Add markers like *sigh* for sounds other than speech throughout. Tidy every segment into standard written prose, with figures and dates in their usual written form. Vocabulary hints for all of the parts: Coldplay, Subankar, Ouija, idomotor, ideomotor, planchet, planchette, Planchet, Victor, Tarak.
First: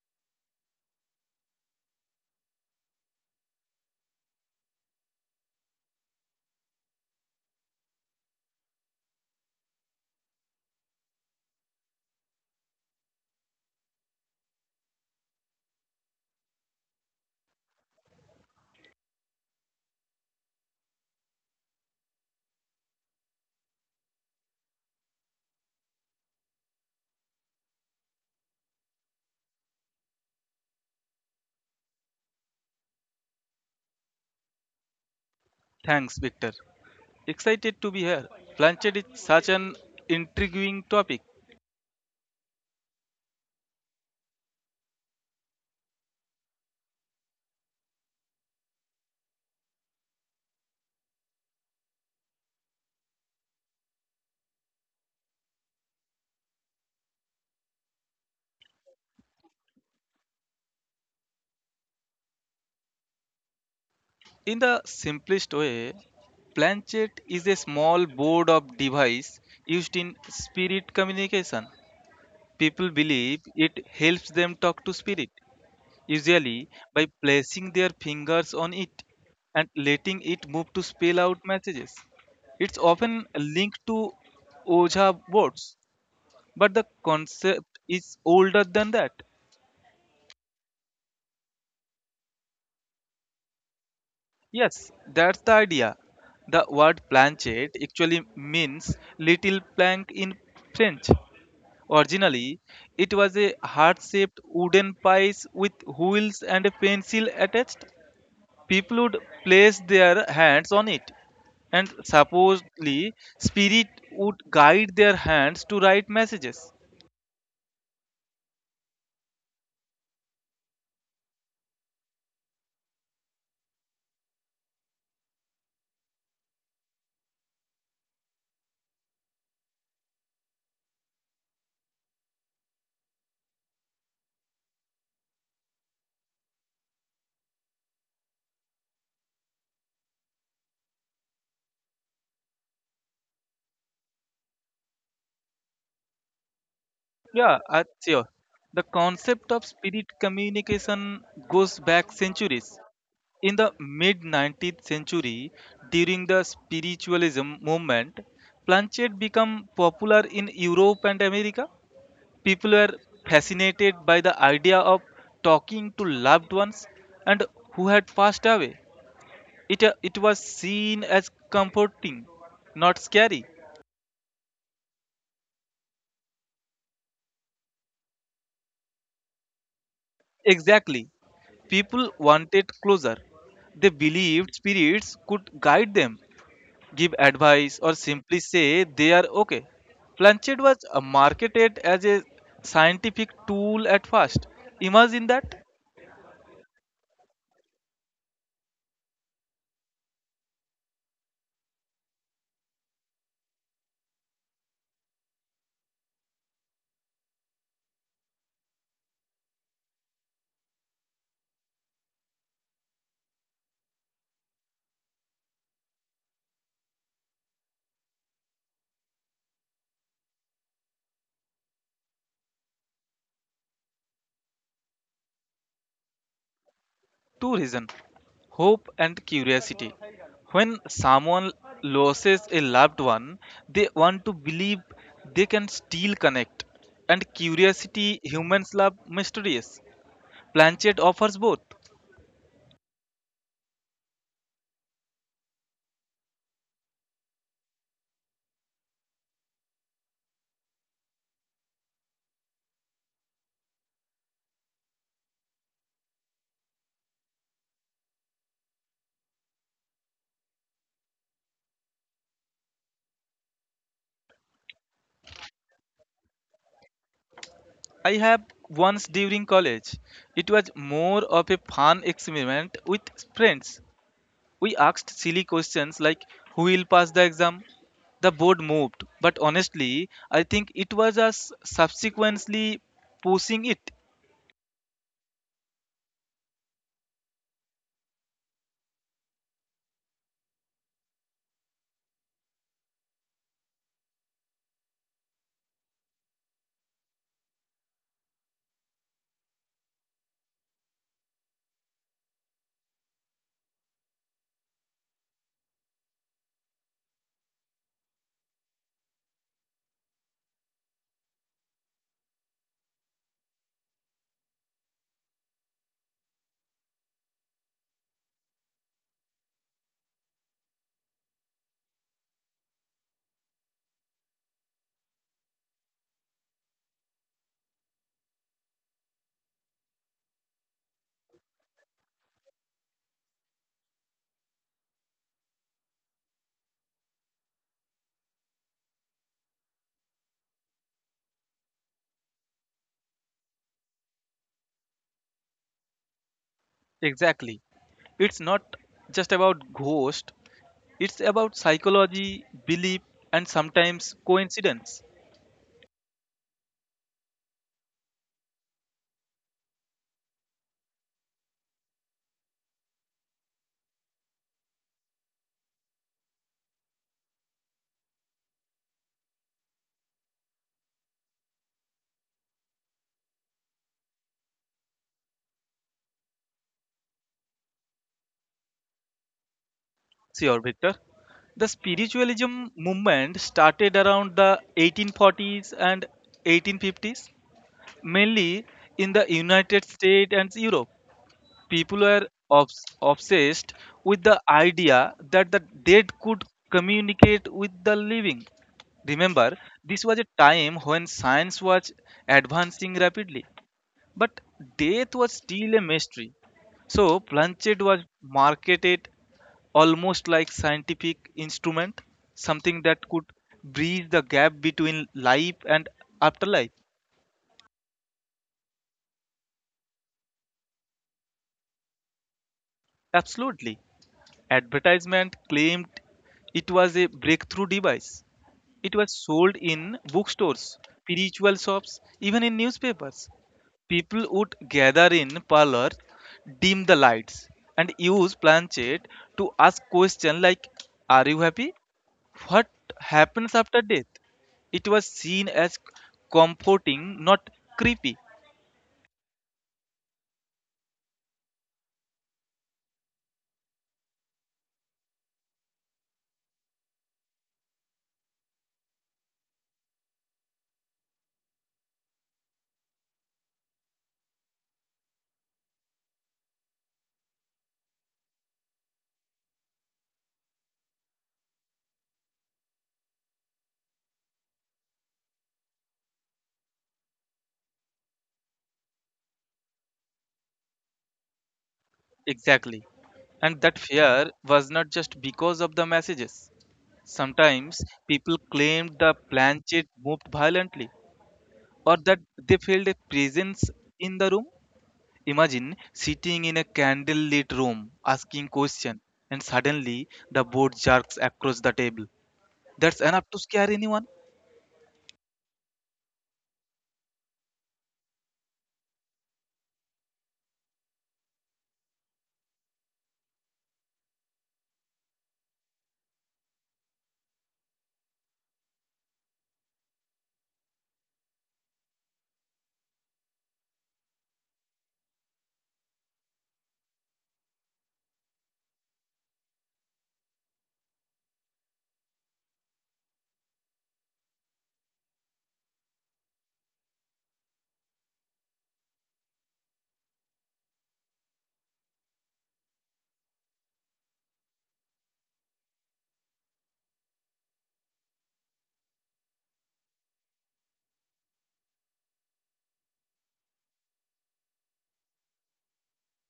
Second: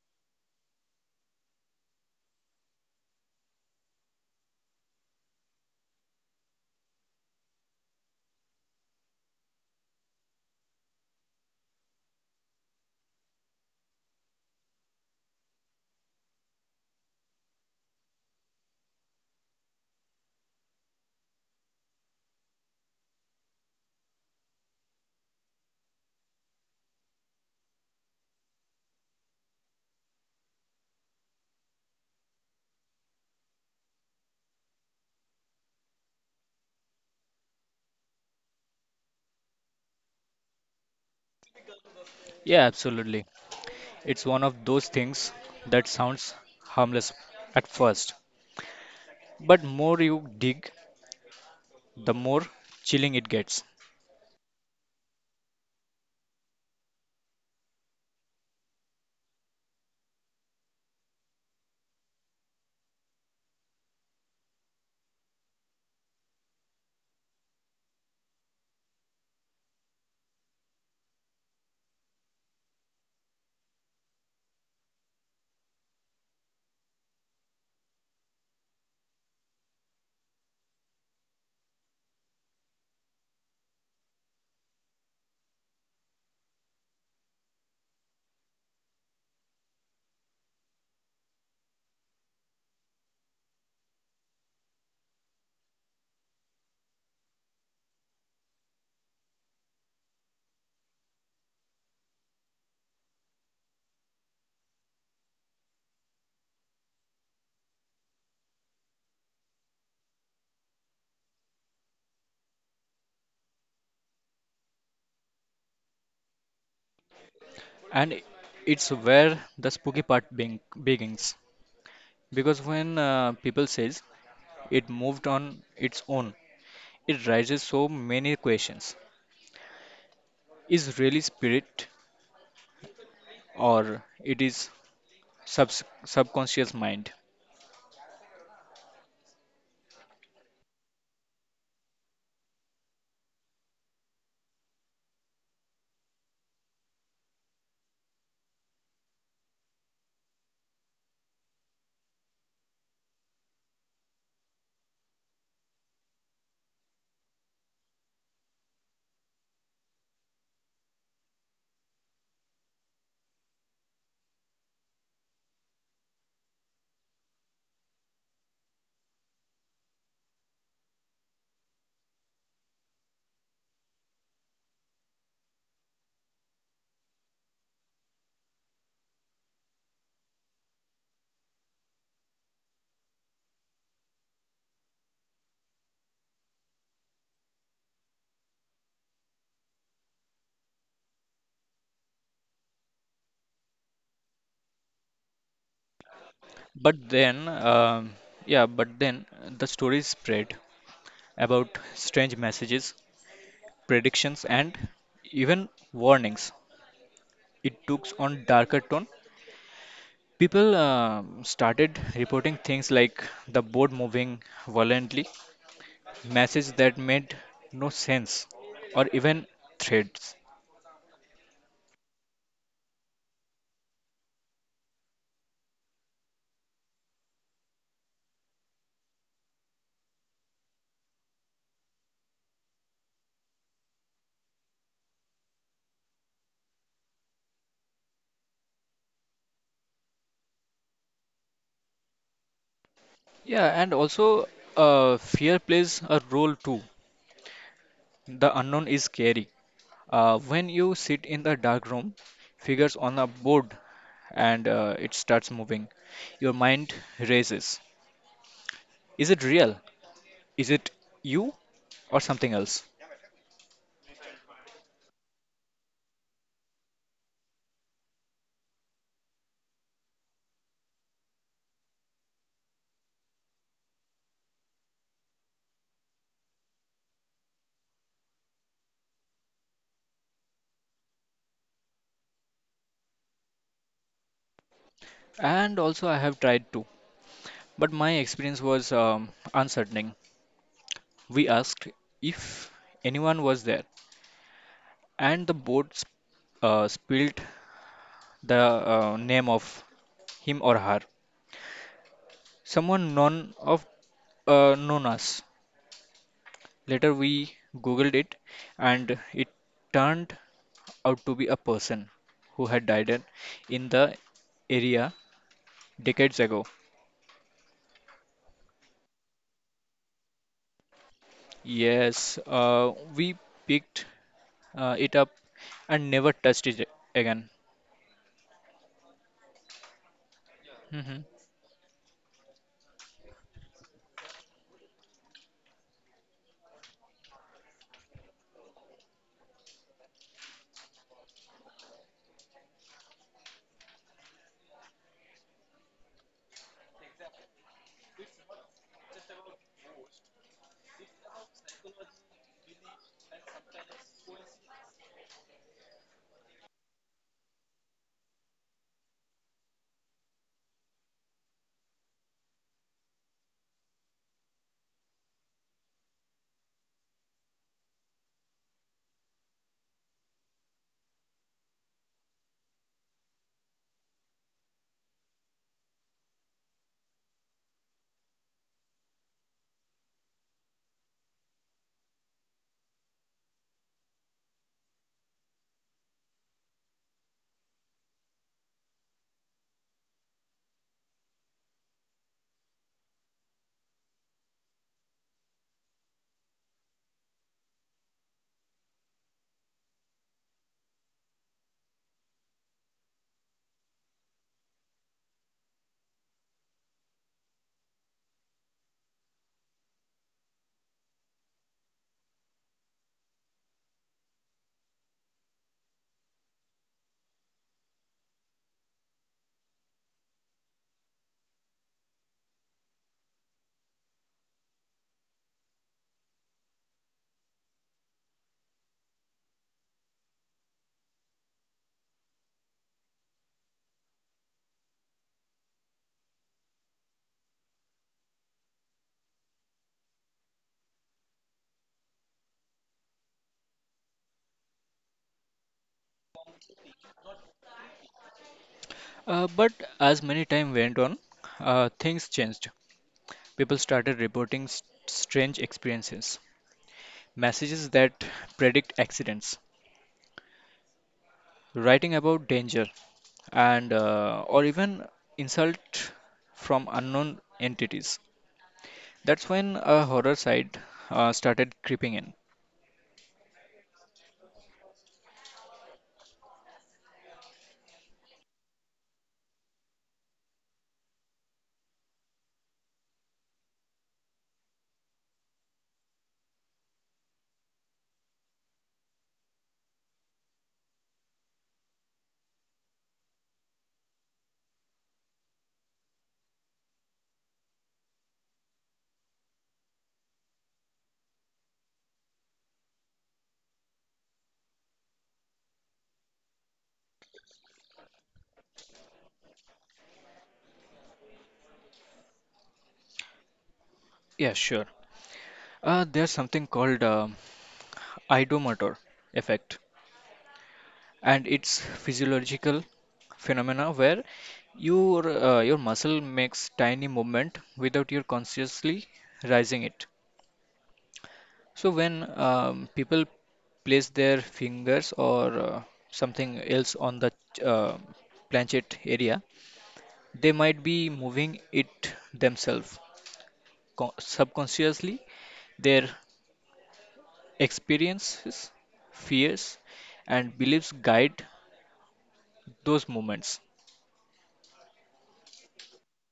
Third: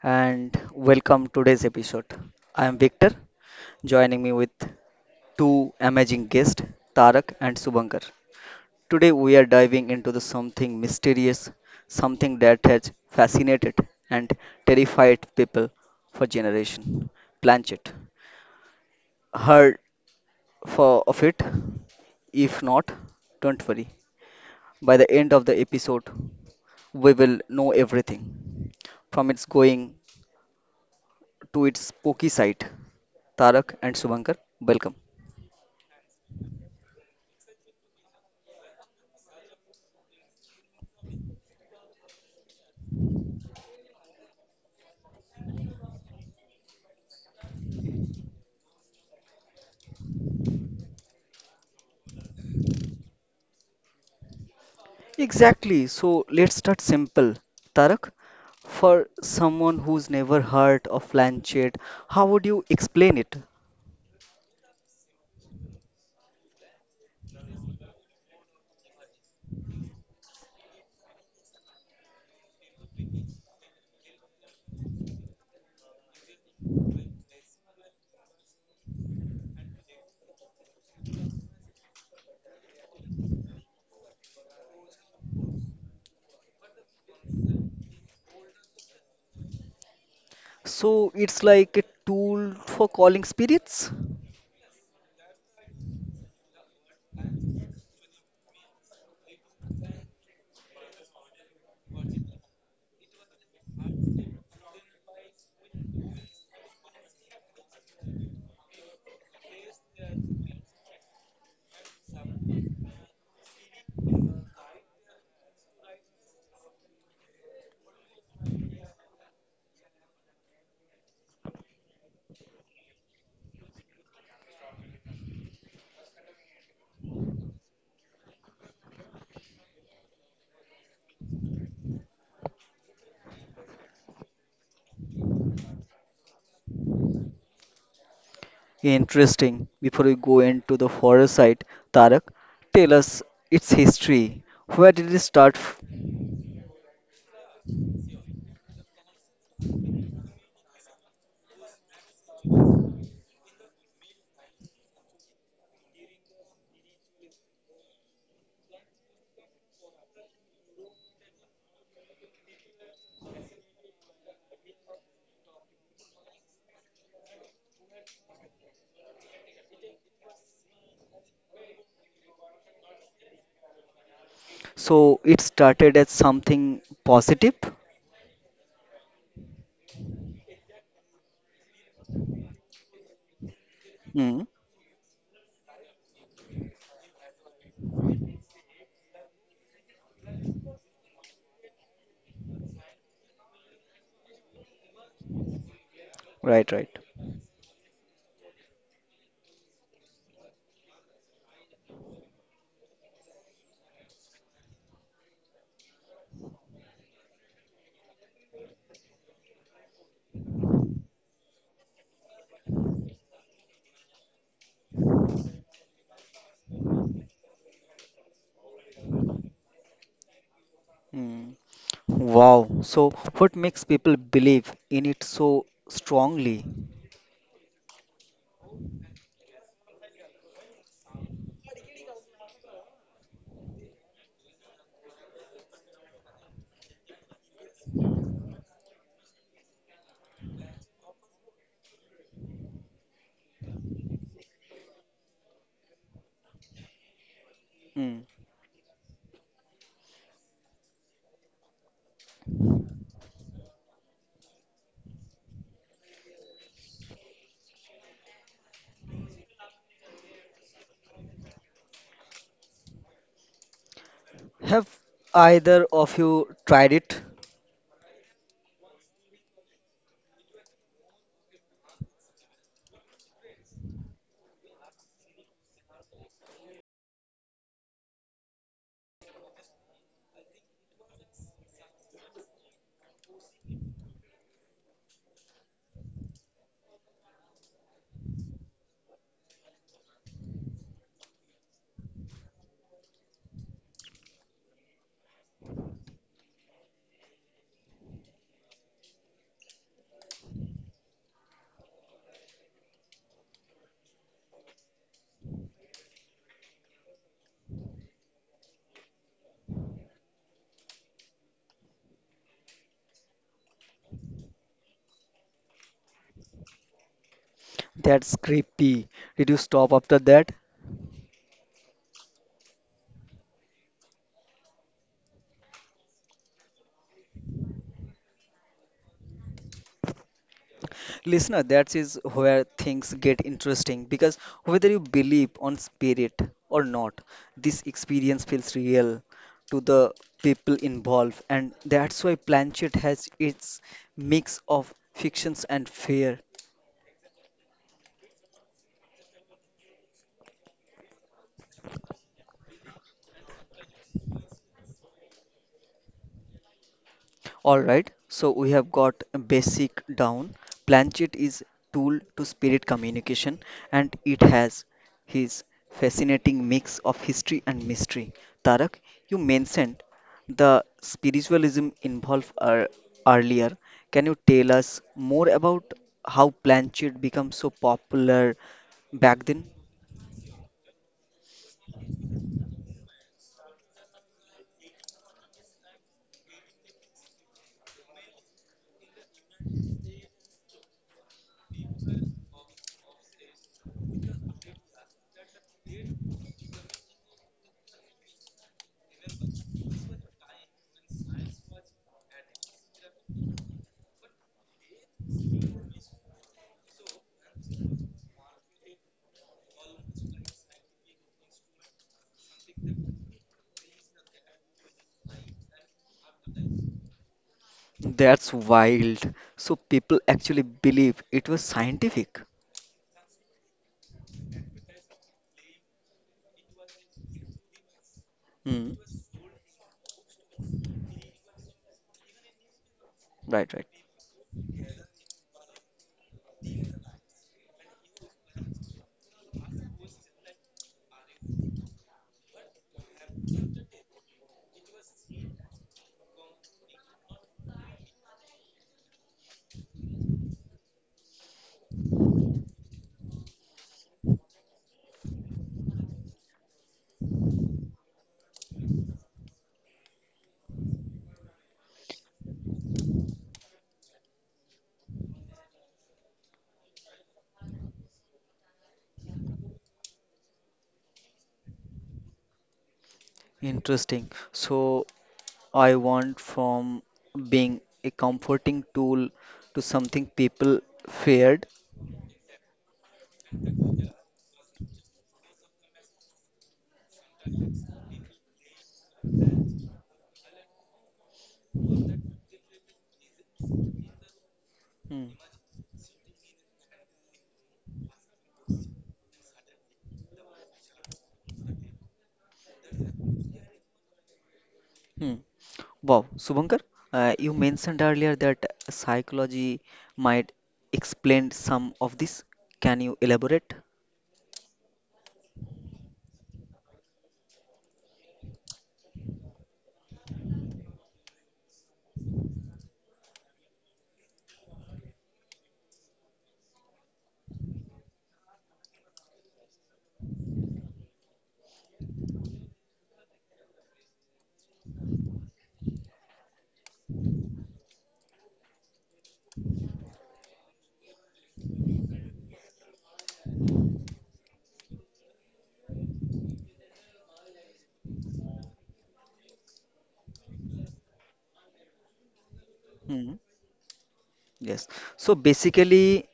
and welcome today's episode. I am Victor joining me with two amazing guests Tarak and Subankar. Today we are diving into the something mysterious, something that has fascinated and terrified people for generations. Planchet. Heard for of it? If not, don't worry. By the end of the episode, we will know everything from its going to its spooky side Tarak and Subankar. Welcome. Thanks, Victor. Excited to be here. Planchet is such an intriguing topic. Yeah, absolutely. It's one of those things that sounds harmless at first, but more you dig, the more chilling it gets. Exactly. So let's start simple. Tarak, for someone who's never heard of Lancet, how would you explain it? In the simplest way, planchet is a small board of device used in spirit communication. People believe it helps them talk to spirit, usually by placing their fingers on it and letting it move to spell out messages. It's often linked to Oja boards, but the concept is older than that. So it's like a tool for calling spirits? Yes, that's the idea. The word planchette actually means little plank in French. Originally, it was a heart shaped wooden piece with wheels and a pencil attached. People would place their hands on it, and supposedly, spirit would guide their hands to write messages. And it's where the spooky part begins. Because when people says it moved on its own, it raises so many questions. Is really spirit or it is sub subconscious mind? Interesting. Before we go into the horror side, Tarak, tell us its history. Where did it start? Yeah, sure. The concept of spirit communication goes back centuries. In the mid 19th century, during the spiritualism movement, planchette became popular in Europe and America. People were fascinated by the idea of talking to loved ones and who had passed away. It was seen as comforting, not scary. So it started as something positive? Exactly. People wanted closure. They Hmm. believed spirits could guide them, give advice, or simply say they are okay. Planchet was marketed as a scientific tool at first. Imagine that. Right, right. But then, um yeah, but then the stories spread about strange messages predictions, and even warnings. It took on darker tone. People started reporting things like the boat moving violently, messages that made no sense, or even threats. Hmm. Wow. So, what makes people believe in it so strongly? Two reasons: hope and curiosity. When someone loses a loved one, they want to believe they can still connect. And curiosity, humans love mysteries. Planchet offers both. Yeah, and also fear plays a role too. Mm. The unknown is scary. When you sit in the dark room, figures on a board, and it starts moving, your mind races. Is it real? Is it you or something else? Have either of you tried it? I have, once during college. It was more of a fun experiment with friends. We asked silly questions like who will pass the exam? The board moved, but honestly, I think it was us subsequently pushing it. And also, I have tried to, but my experience was uncertaining. We asked if anyone was there, and the boat spilled the name of him or her. Someone known of known us. Later, we googled it, and it turned out to be a person who had died in the area decades ago. That's creepy. Did you stop after that? Yes, we picked it up and never touched it again. Mhm. Listener, that is where things get interesting because whether you believe on spirit or not, this experience feels real to the people involved, and that's why Planchet has its mix of fictions and fear. Exactly. It's not just about ghost, it's about psychology, belief, and sometimes coincidence. All right, so we have got basic down. Planchet is tool to spirit communication and it has his fascinating mix of history and mystery. Tarak, you mentioned the spiritualism involved earlier. Can you tell us more about how Planchet became so popular back then? Sure, Victor. The spiritualism movement started around the 1840s and 1850s, mainly in the United States and Europe. People were obsessed with the idea that the dead could communicate with the living. Remember, this was a time when science was advancing rapidly but death was still a mystery. So Planchet was marketed almost like scientific instrument, something that could bridge the gap between life and afterlife. That's wild. So people actually believe it was scientific. Absolutely. Advertisement claimed it was a breakthrough device. Hmm. It was sold in bookstores, spiritual shops, even in newspapers. Right, right. People would gather in parlors, dim the lights, and use planchet to ask questions like, Are you happy? What happens after death? It was seen as comforting, not creepy. But as many time went on, things changed. People started reporting strange experiences, messages that predict accidents, writing about danger, and or even insult from unknown entities. That's when a horror side started creeping in. Interesting. So I want from being a comforting tool to something people feared. Exactly. And that fear was not just because of the messages. Sometimes people claimed the planchet moved violently or that they felt a presence in the room. Hmm. Imagine sitting in a candlelit room asking question and suddenly the board jerks across the table. That's enough to scare anyone. Hmm. Wow, Subhankar, you mentioned earlier that psychology might explain some of this. Can you elaborate? Yeah, sure. There's something called idomator effect and it's physiological phenomena where your muscle makes tiny movement without your consciously rising it. So when people place their fingers or something else on the uh, planchet area, they might be moving it themselves. Subconsciously, their experiences, fears, and beliefs guide those Hmm. movements. Yes. So basically,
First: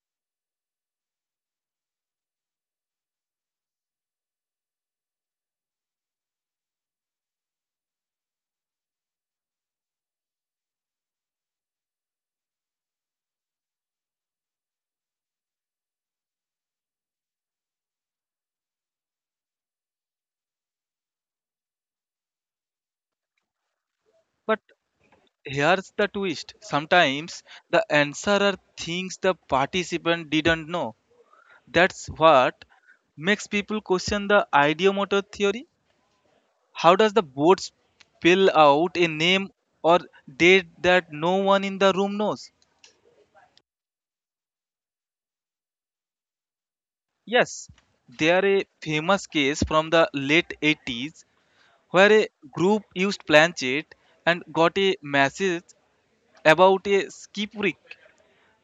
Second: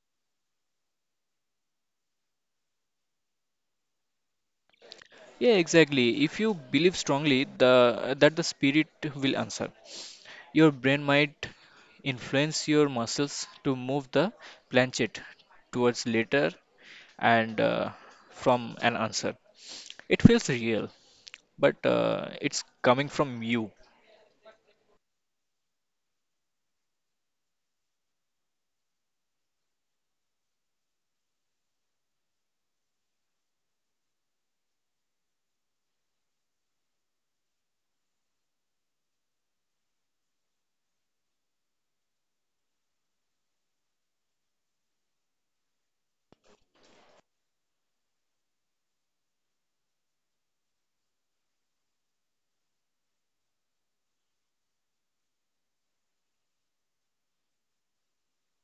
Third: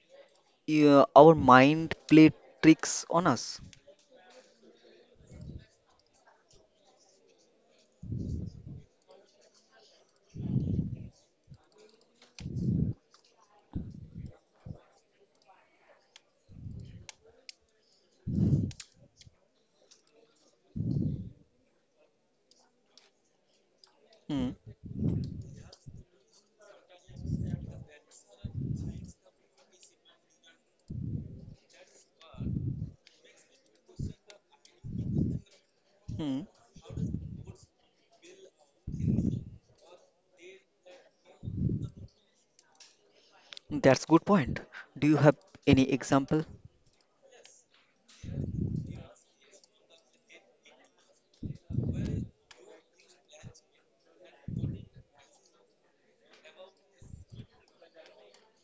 yeah, our mind play tricks on us. Yeah, exactly. If you believe strongly the that the spirit will answer, your brain might influence your muscles to move the planchet towards later and from an answer. It feels real, but it's coming from you, Hmm. But here's the twist. Sometimes the answerer thinks the participant didn't know. That's what makes people question the ideomotor theory. Hmm. How does the board spill out a name or date that no one in the room knows? That's good point. Do you have any example? Yes, there are a famous case from the late 80s where a group used Planchet and got a message about a skip wreck.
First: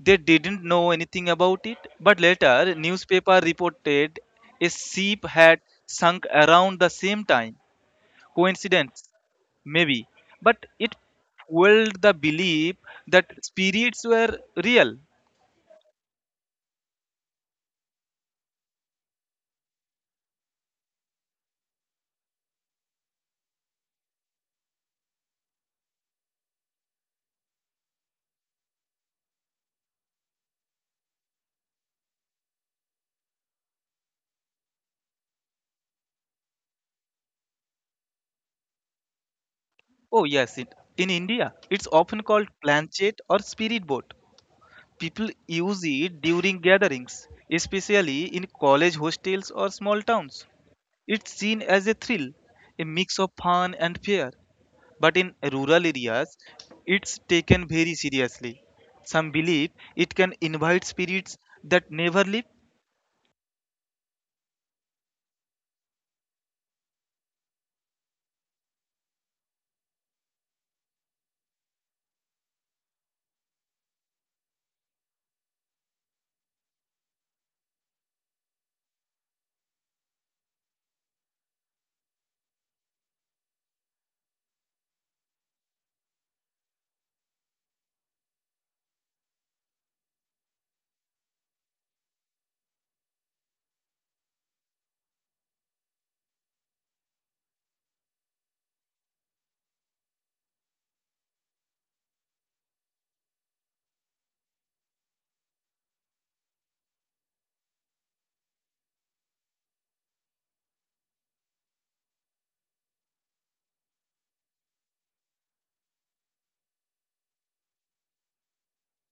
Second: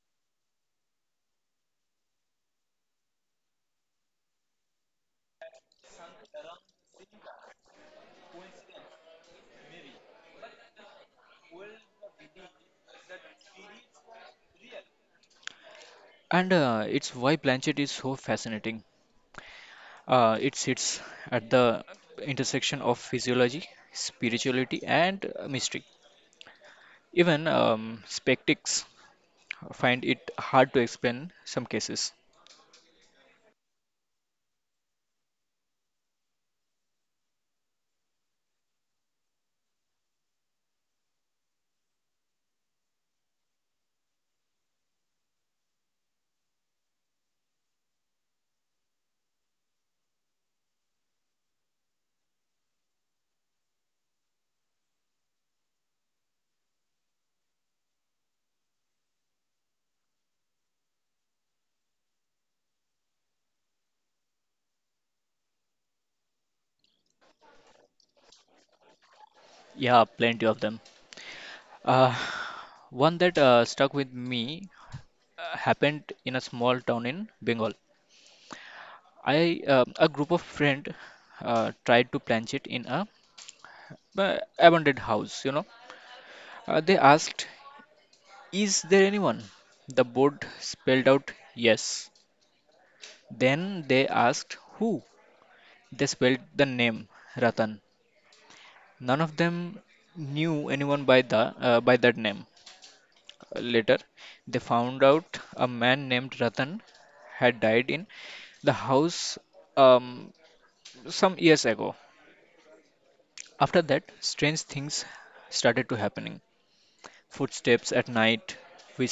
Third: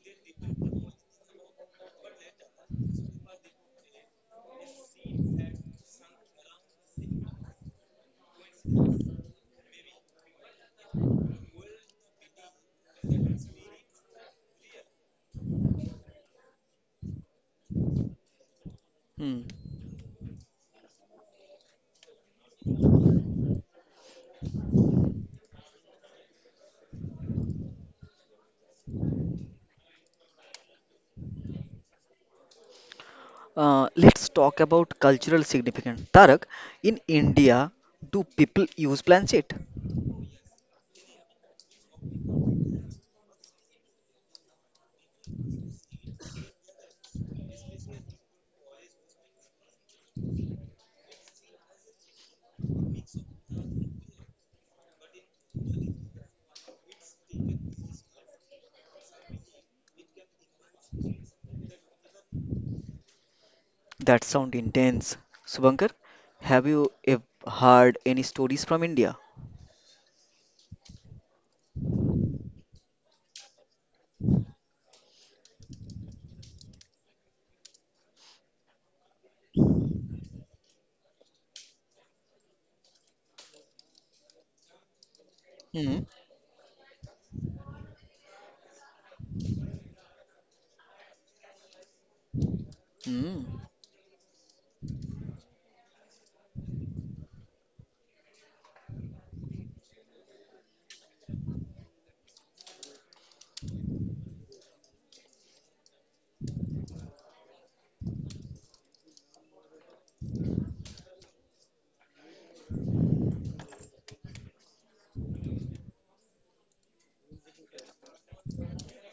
They didn't know anything about it, but later newspaper reported a ship had sunk around the same time. Coincidence, maybe, but it fueled the belief that spirits were real. and it's why planchet is so fascinating. Hmm. It sits at the intersection of physiology, spirituality, and mystery. Even spectics find it hard to explain some cases. Let's talk about cultural significance. Tarak, in India, do people use planchet? Oh yes, it, in india it's often called planchet or spirit boat. People use it during gatherings, especially in college hostels or small towns. It's seen as a thrill, a mix of fun and fear, but in rural areas it's taken very seriously. Some believe it can invite spirits that never leave. That sound intense. Subankar, have you heard any stories from India? Yeah, plenty of them. Uh, one that stuck with me happened in a small town in Bengal. I a group of friend tried to plant it in a abandoned house. You know, Hmm. They asked, "Is there anyone?" The board spelled out yes. Hmm. Then they asked who. They spelled the name Ratan. None of them knew anyone by that name. Later, they found out a man named Ratan had died in the house um, some years ago. After that, strange things started to happening. Footsteps at night,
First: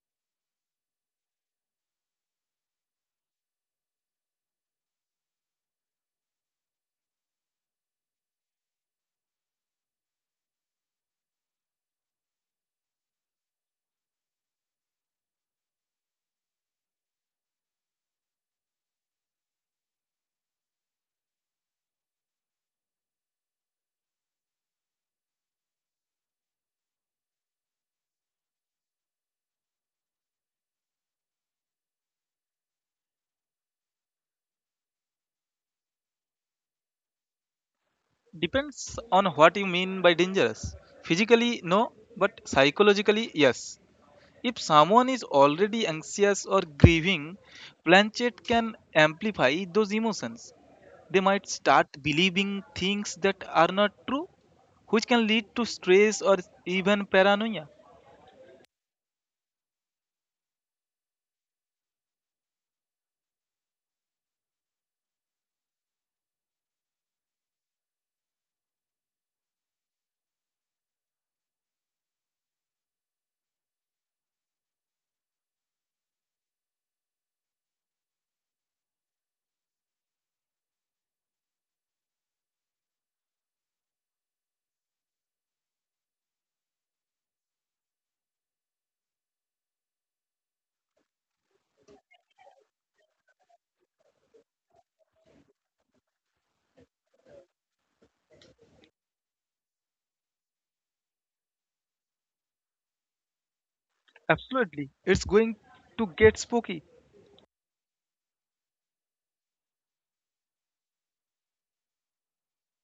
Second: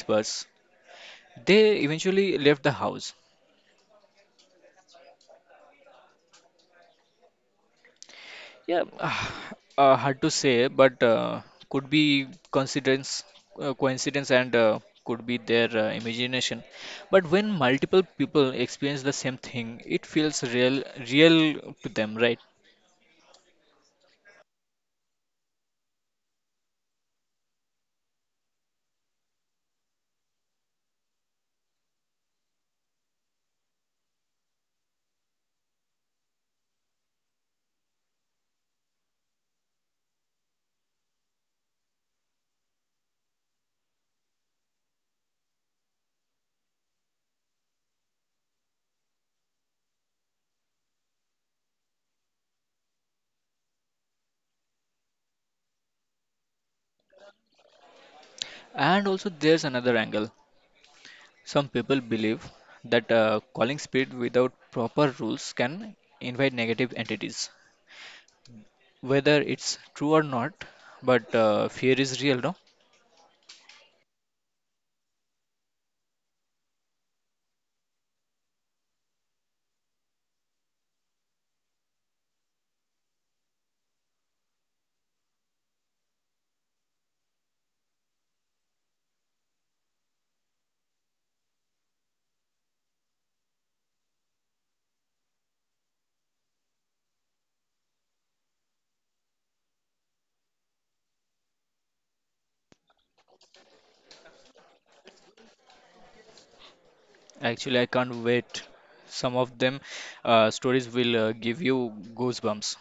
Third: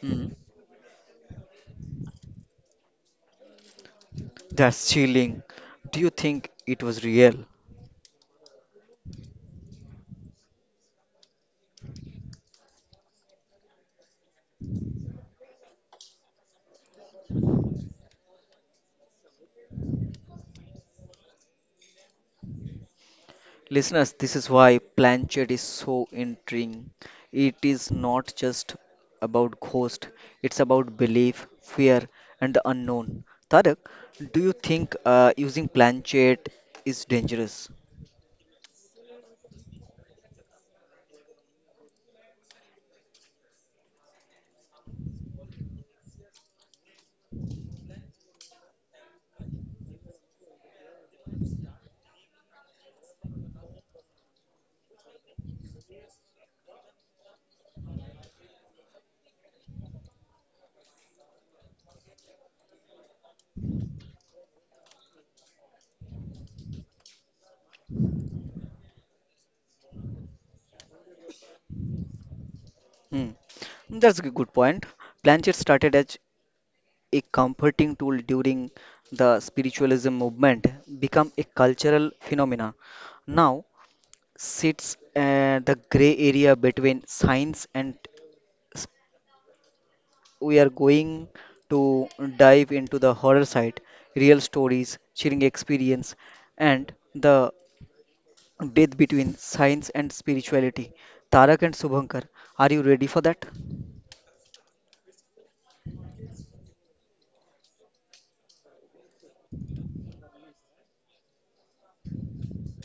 Hmm. They eventually left the house. That's chilling. Do you think it was real? Yeah, *sighs* hard to say, but could be coincidence, and could be their imagination. But when multiple people experience the same thing, it feels real, real to them, right? Listeners, this is why Planchet is so intriguing. It is not just about ghost, it's about belief, fear, and the unknown. Tarek, do you think using Planchet is dangerous? Depends on what you mean by dangerous. Physically, no, but psychologically, yes. If someone is already anxious or grieving, planchet can amplify those emotions. They might start believing things that are not true, which can lead to stress or even paranoia. And also, there's another angle. Some people believe that calling spirit without proper rules can invite negative entities. Whether it's true or not, but fear is real, no? Hmm. That's a good point. Planchet started as a comforting tool during the spiritualism movement, become a cultural phenomena. Now sits the gray area between science and we are going to dive into the horror side, real stories, chilling experience, and the death between science and spirituality. Tarak and Subhankar, are you ready for that? Absolutely, it's going to get spooky. Actually, I can't wait. Some of them stories will give you goosebumps.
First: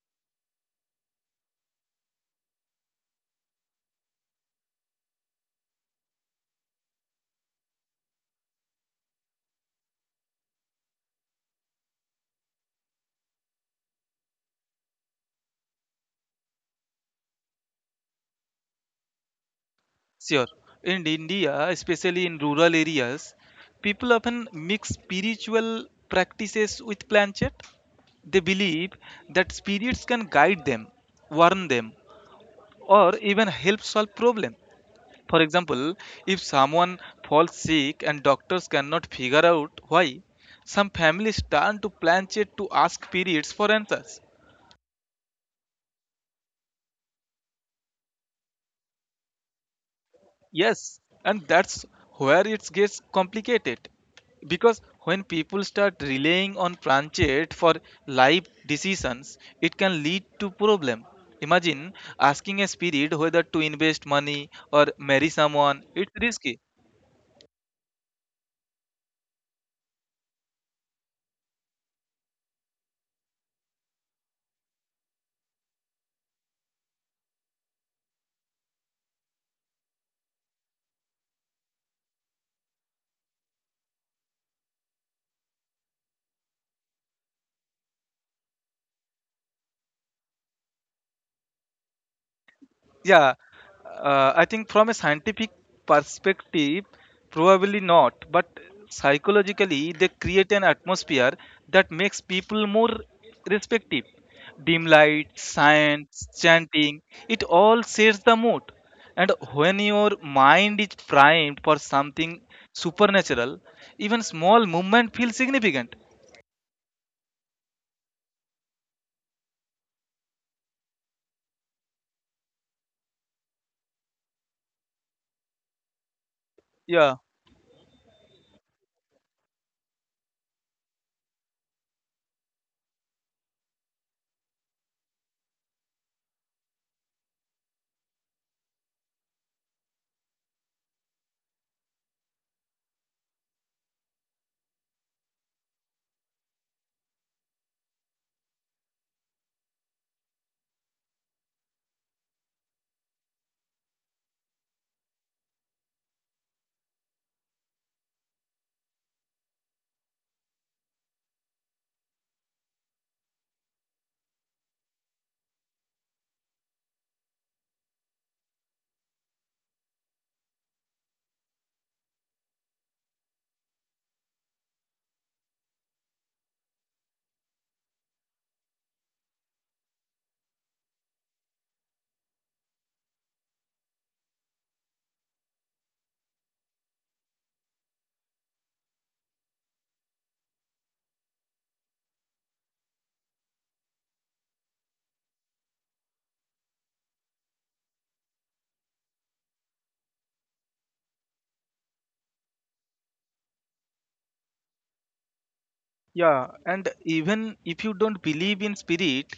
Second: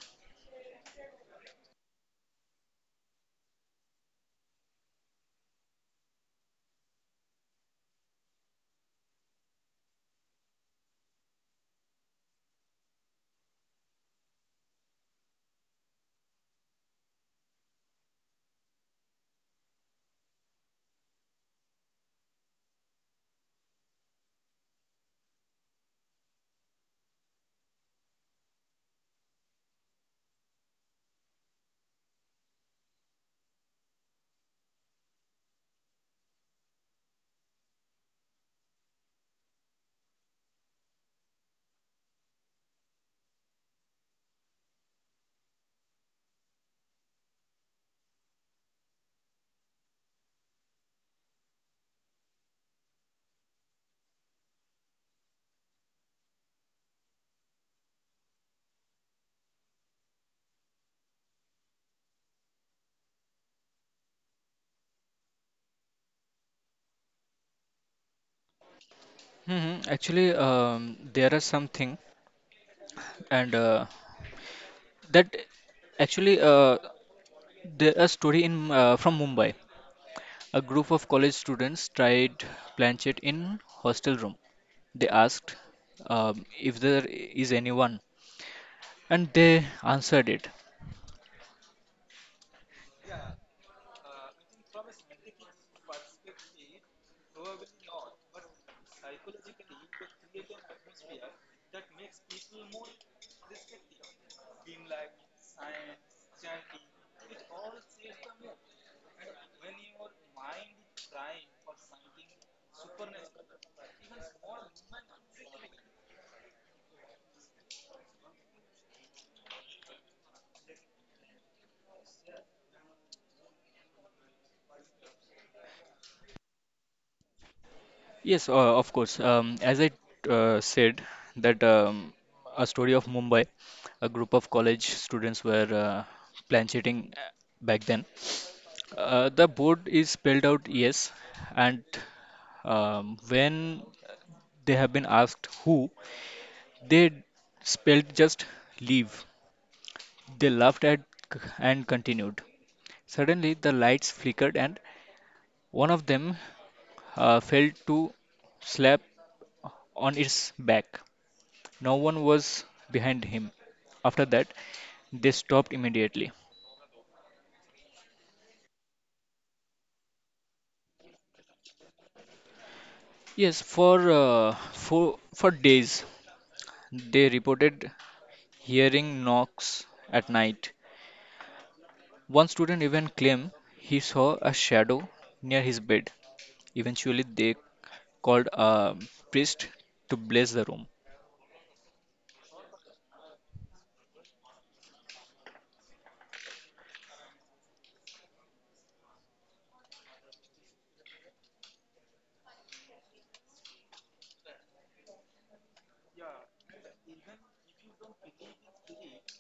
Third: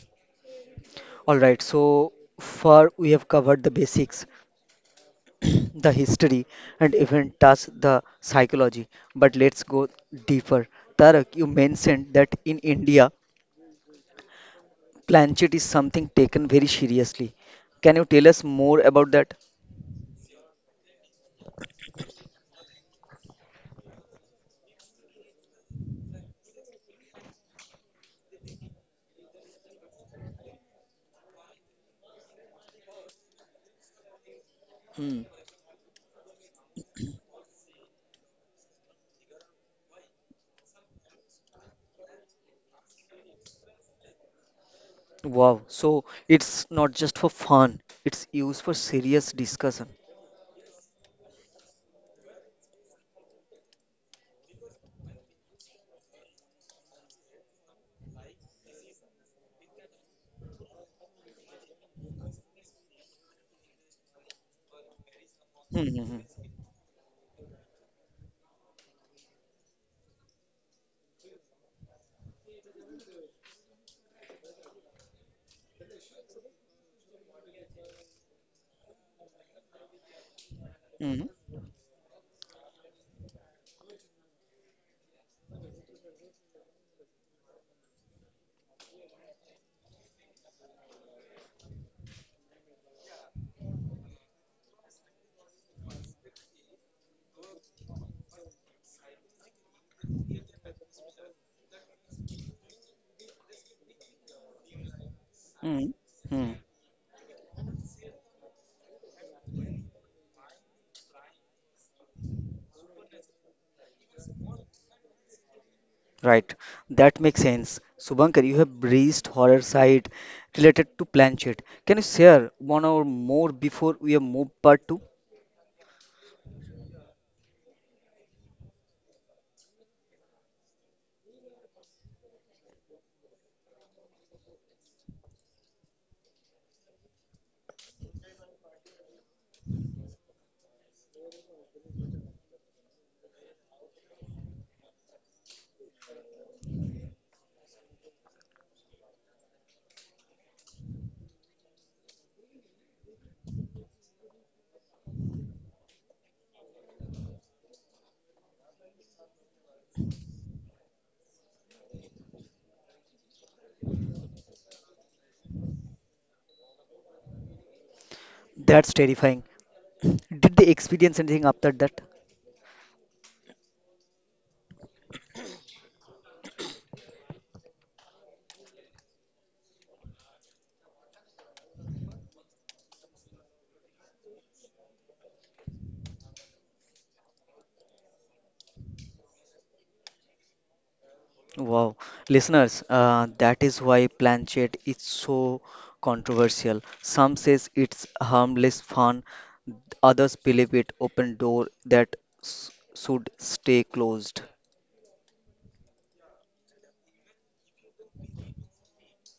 Alright, so far we have covered the basics, *clears throat* the history, and even touched the psychology. But let's go deeper. Tarak, you mentioned that in India, planchet is something taken very seriously. Can you tell us more about that? Sure. In India, especially in rural areas, people often mix spiritual practices with planchet. They believe that spirits can guide them, warn them, or even help solve problems. For example, if someone falls sick and doctors cannot figure out why, some families turn to planchet to ask spirits for answers. Wow, so it's not just for fun, it's used for serious discussion. Yes, and that's where it gets complicated. Because when people start relying on planchet for life decisions, it can lead to problem. Imagine asking a spirit whether to invest money or marry someone. It's Mm-hmm. risky. Hmm. Actually, there are something, and that actually there a story in from Mumbai. A group of college Mm-hmm. students tried planchet in hostel room. They asked if there is anyone, and they answered it. Yeah, I think from a scientific perspective, probably not, but psychologically, they create an atmosphere that makes people more respective. Dim light, Mm-hmm. science, Hmm. chanting, it all sets the mood. And when your mind is primed for something supernatural, even small movement feels significant. Right, that makes sense. Subankar, you have breezed horror side related to Planchet. Can you share one or more before we have moved part two? Yeah, Yes, of course. As I said, that a story of Mumbai, a group of college students were plan cheating back then. The board is spelled out yes, and when they have been asked who, they spelled just leave. They laughed and continued. Suddenly, the lights flickered, and one of them fell to slap on its back. No one was behind him. After that, they stopped immediately. That's terrifying. Did they experience anything after that? Yes, for days, they reported hearing knocks at night. One student even claimed he saw a shadow near his bed. Eventually, they called a priest to bless the room. Wow, listeners, that is why Planchet is so controversial. Some says it's harmless fun, others believe it open door that should stay closed. yeah. And even if you don't believe in spirit,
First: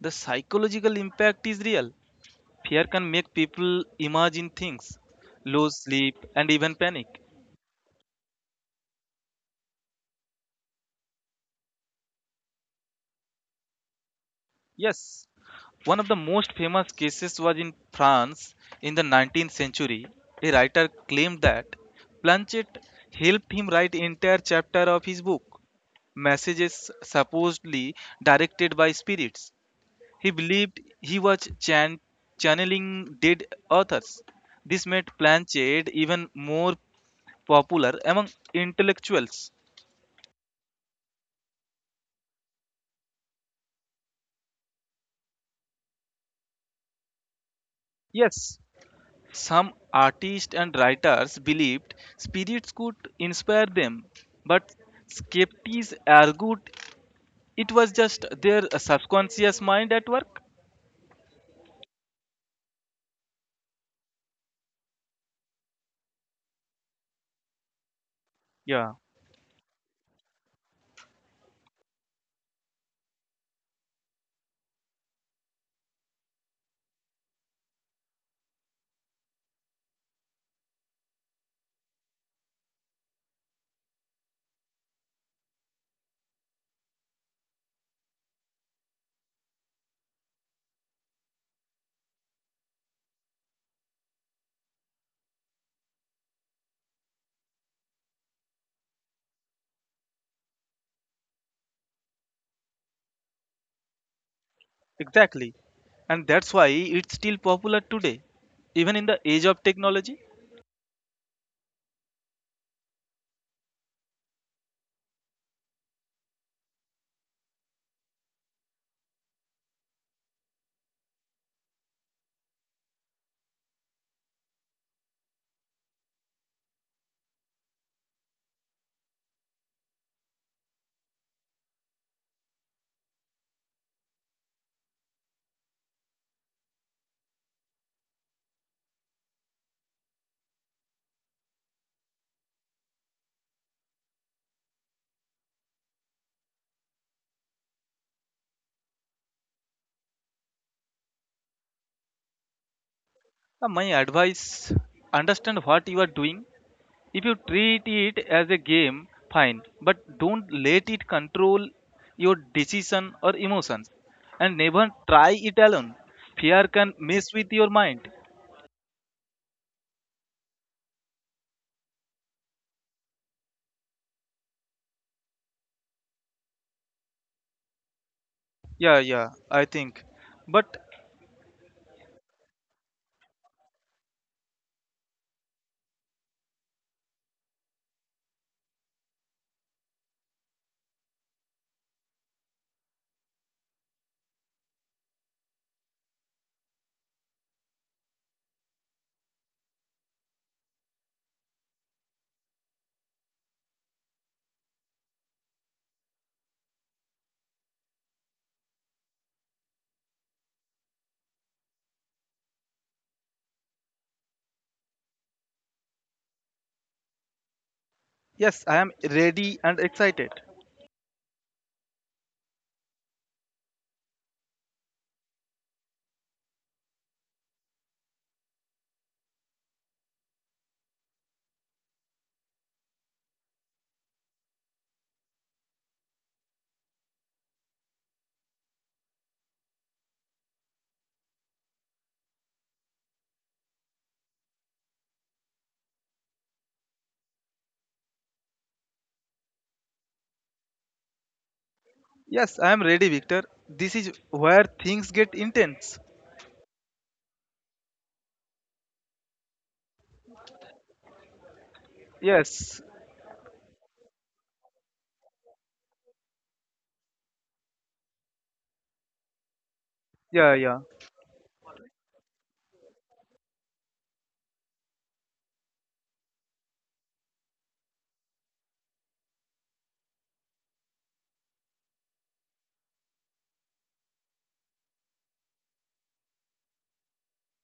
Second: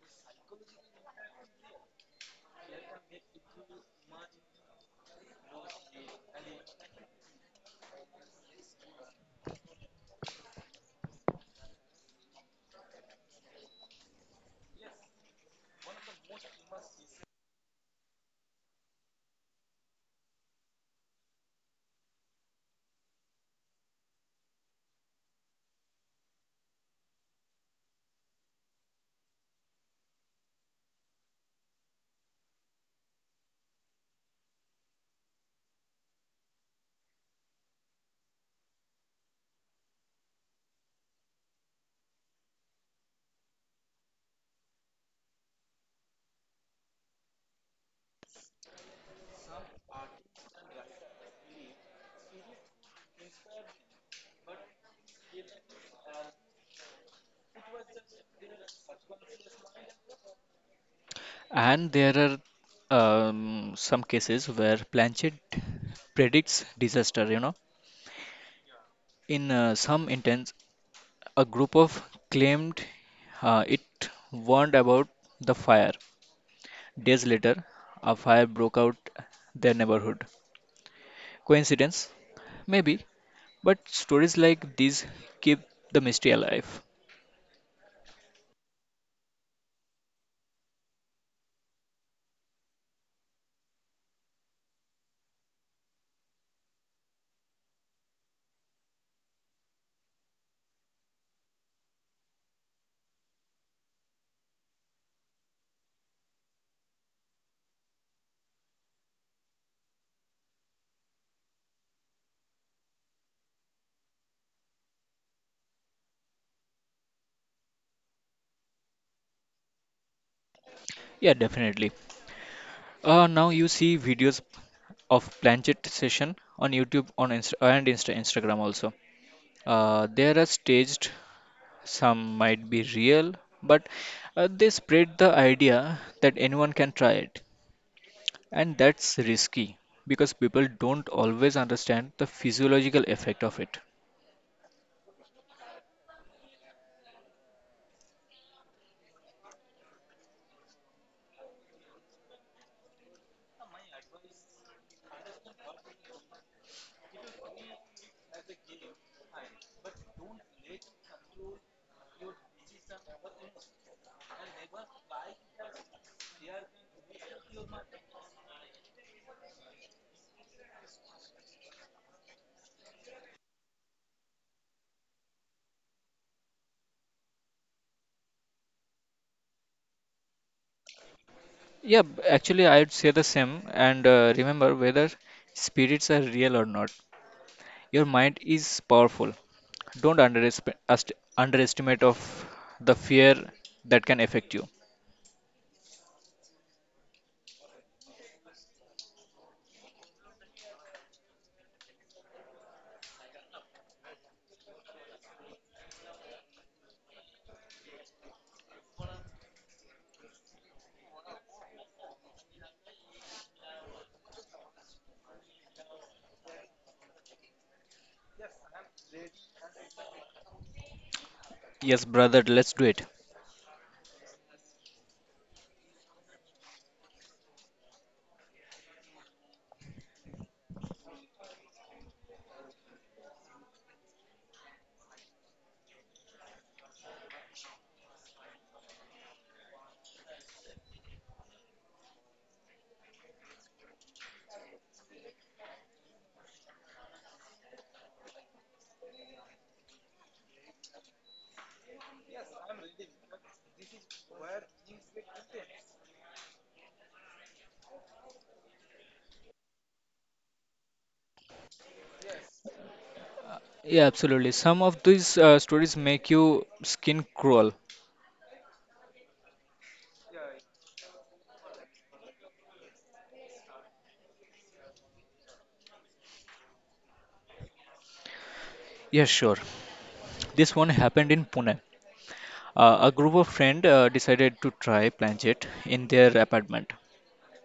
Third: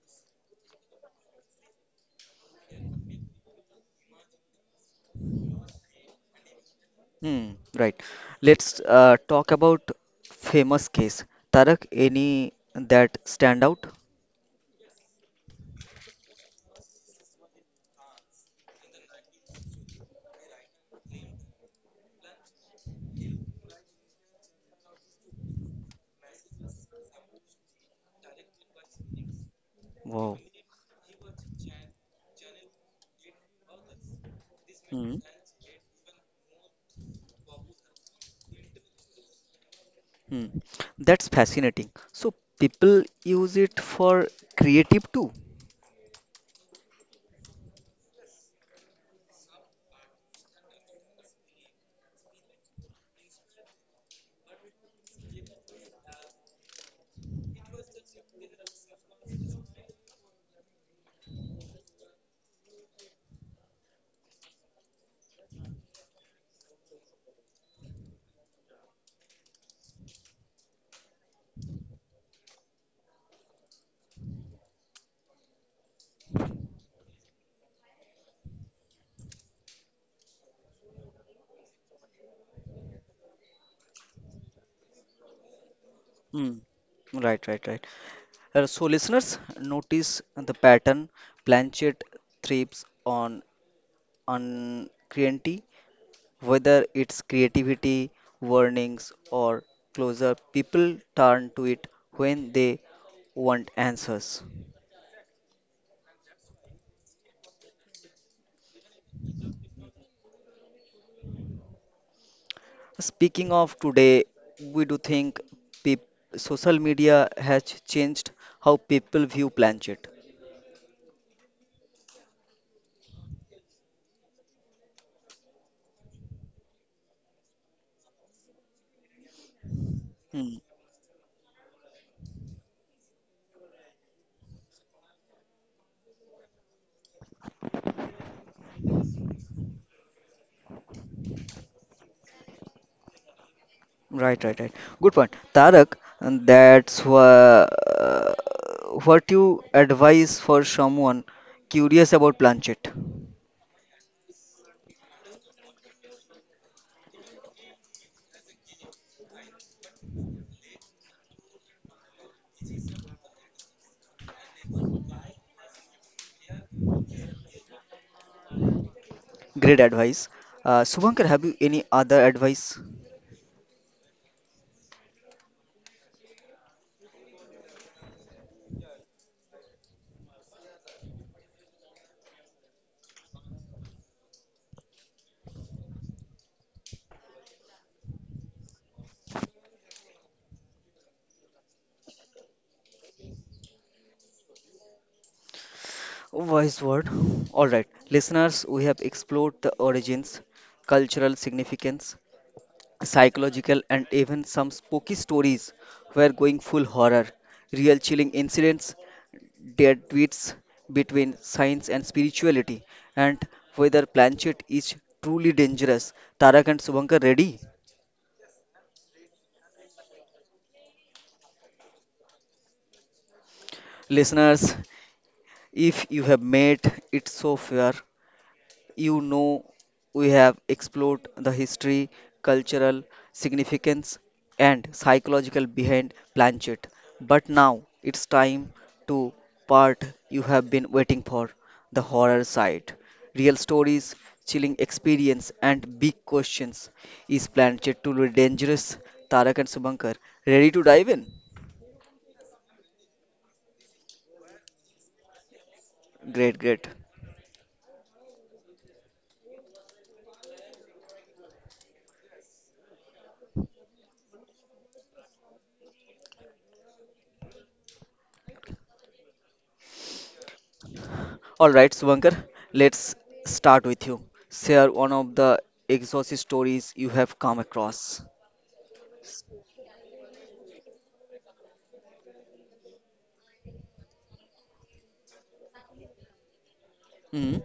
the psychological impact is real. Fear can make people imagine things, lose sleep, and even panic. Hmm, right. Let's talk about famous case. Tarak, any that stand out? Yes, one of the most famous cases was in France in the 19th century. A writer claimed that Planchet helped him write entire chapter of his book, Messages Supposedly Directed by Spirits. He Wow. believed he was channeling dead authors. This made Hmm. Planchet even more popular among intellectuals. Hmm. That's fascinating. So people use it for creative too. Yes, some artists and writers believed spirits could inspire them, but skeptics argued it was just their subconscious mind at work. And there are some cases where Planchet predicts disaster. You know, Yeah, in some intense, a group of claimed it warned about the fire. Days later, a fire broke out their neighborhood. Coincidence? Maybe, but stories like these keep the mystery Hmm. alive. Right, right, right. So, listeners, notice the pattern. Planchet thrives on uncertainty, whether it's creativity, warnings, or closure. People turn to it when they want answers. exactly. And that's why it's still popular today, even in the age of technology. Speaking of today, we do think peop social media has changed how people view Planchet. Yeah, definitely. Now you see videos of planchet session on YouTube on Instagram also. There are staged, some might be real, but they spread the idea that anyone can try it. And that's risky because people don't always understand the physiological effect of it. Right, right, right. Good point, Tarak. And uh, what you advise for someone curious about planchet. My advice: understand what you are doing. If you treat it as a game, fine, but don't let it control your decision or emotions, and never try it alone. Fear can mess with your mind. Great advice. Subhankar, have you any other advice? Yeah yeah I think but Actually, I'd say the same. And remember whether spirits are real or not, your mind is powerful. Don't underestimate of the fear that can affect you. Wise word. All right, listeners, we have explored the origins, cultural significance, psychological, and even some spooky stories were going full horror. Real chilling incidents, dead tweets between science and spirituality, and whether Planchet is truly dangerous. Tarak and Subankar ready? Yes, I am ready and excited. Yes, brother, let's do it. Listeners, if you have made it so far, You know, we have explored the history, cultural significance, and psychological behind Planchet. But now it's time to part you have been waiting for the horror side. Real stories, chilling experience, and big questions. Is Planchet truly dangerous? Tarak and Subankar, ready to dive in? Yes, I am ready, Victor. This is where things get intense. Great, great. Yes. Yeah, absolutely. Some of these stories make you skin crawl. yeah yeah All right, Suvankar, let's start with you. Share one of the exorcist stories you have come across. Yeah, sure. This one happened in Pune. A group of friends decided to try Planchet in their apartment. Hmm.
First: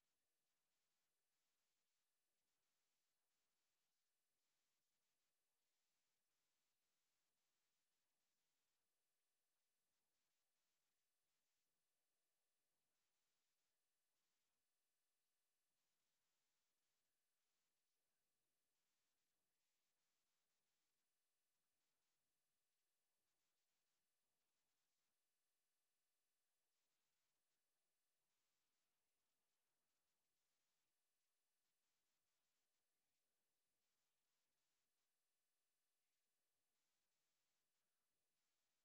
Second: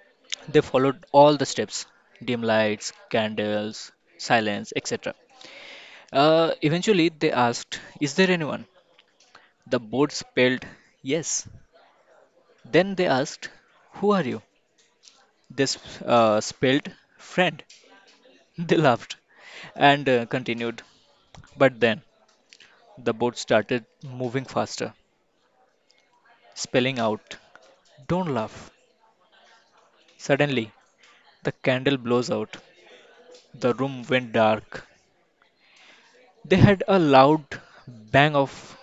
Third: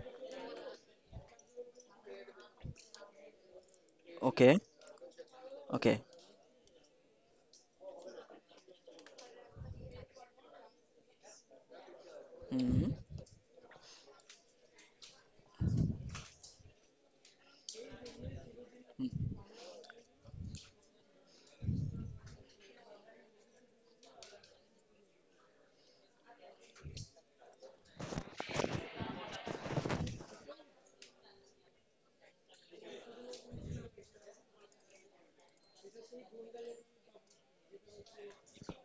They followed all the steps dim lights, candles, Okay. silence, etc. Okay. Eventually, they asked, "Is there anyone?" The board spelled yes. Hmm. Then they asked, "Who are you?" They spelled friend. *laughs* They laughed Hmm. and continued. But then the boat started moving faster, spelling out, "Don't laugh." Suddenly, the candle blows out. The room went dark. They had a loud bang of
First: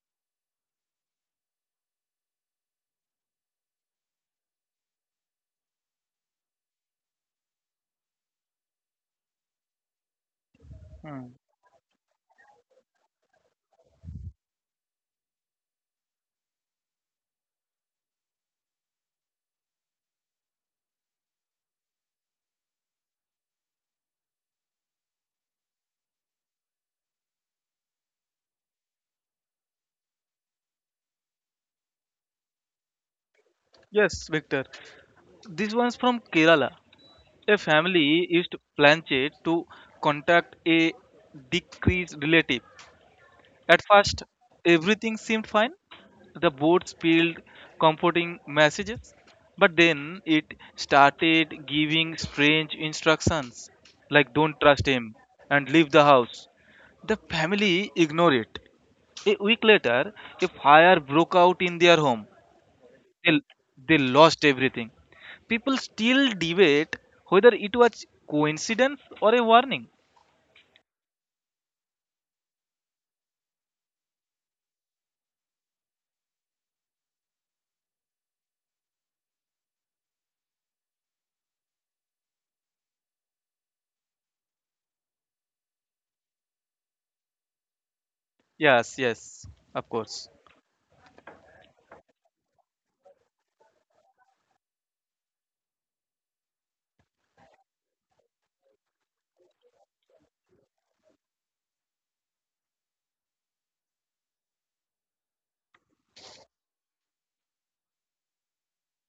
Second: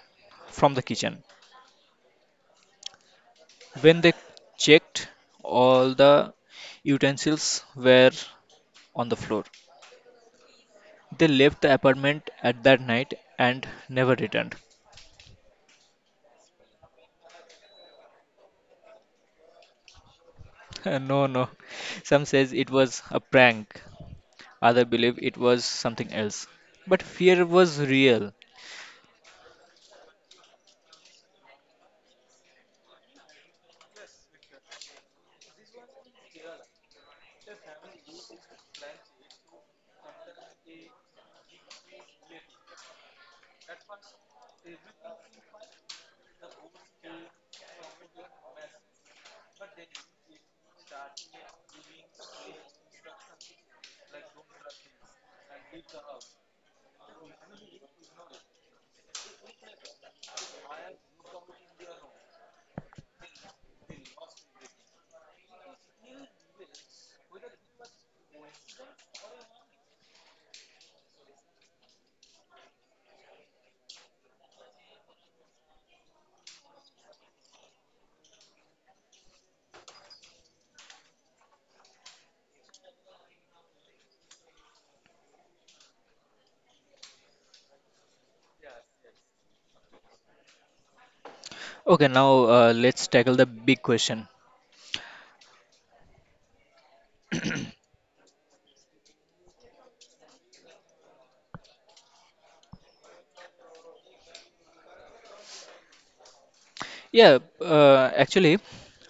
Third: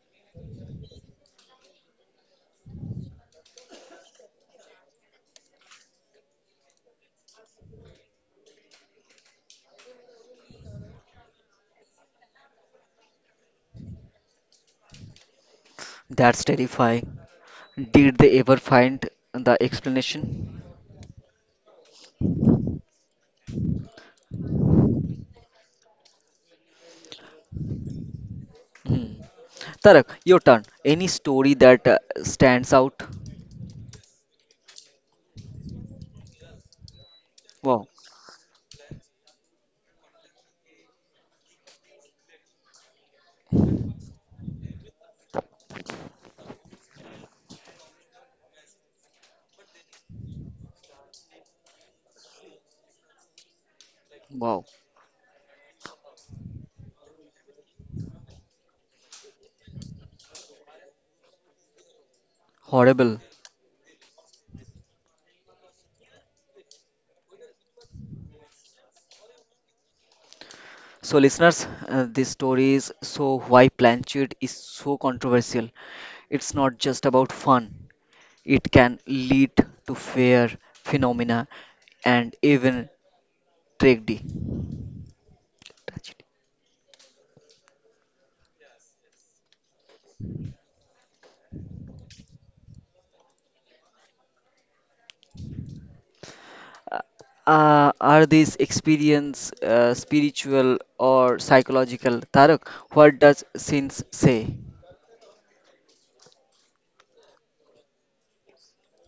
from the kitchen. When they checked, all the utensils were on the floor. They left the apartment at that night and never returned. That's terrifying. Did they ever find the explanation? *laughs* No, no. Some says it was a prank. Other believe it was something else. But fear was real. Hmm. Tarak, your turn. Any story that stands out? yes, Victor, this one's from Kerala. A Wow, family is planned to contact a deceased relative. At first, everything seemed fine. The board spilled comforting messages, but then it started giving strange instructions like don't wow, trust him and leave the house. The family ignored it. A week later, a fire broke out in their home. horrible. They, they lost everything. People still debate whether it was coincidence or a warning. So, listeners, this story is so why Planchet is so controversial. It's not just about fun, it can lead to fear, phenomena, and even tragedy. Tragedy. Yes, yes, of course. Okay, now let's tackle the big question. Uh, are these experience spiritual or psychological? Tarak, what does sins say? Yeah,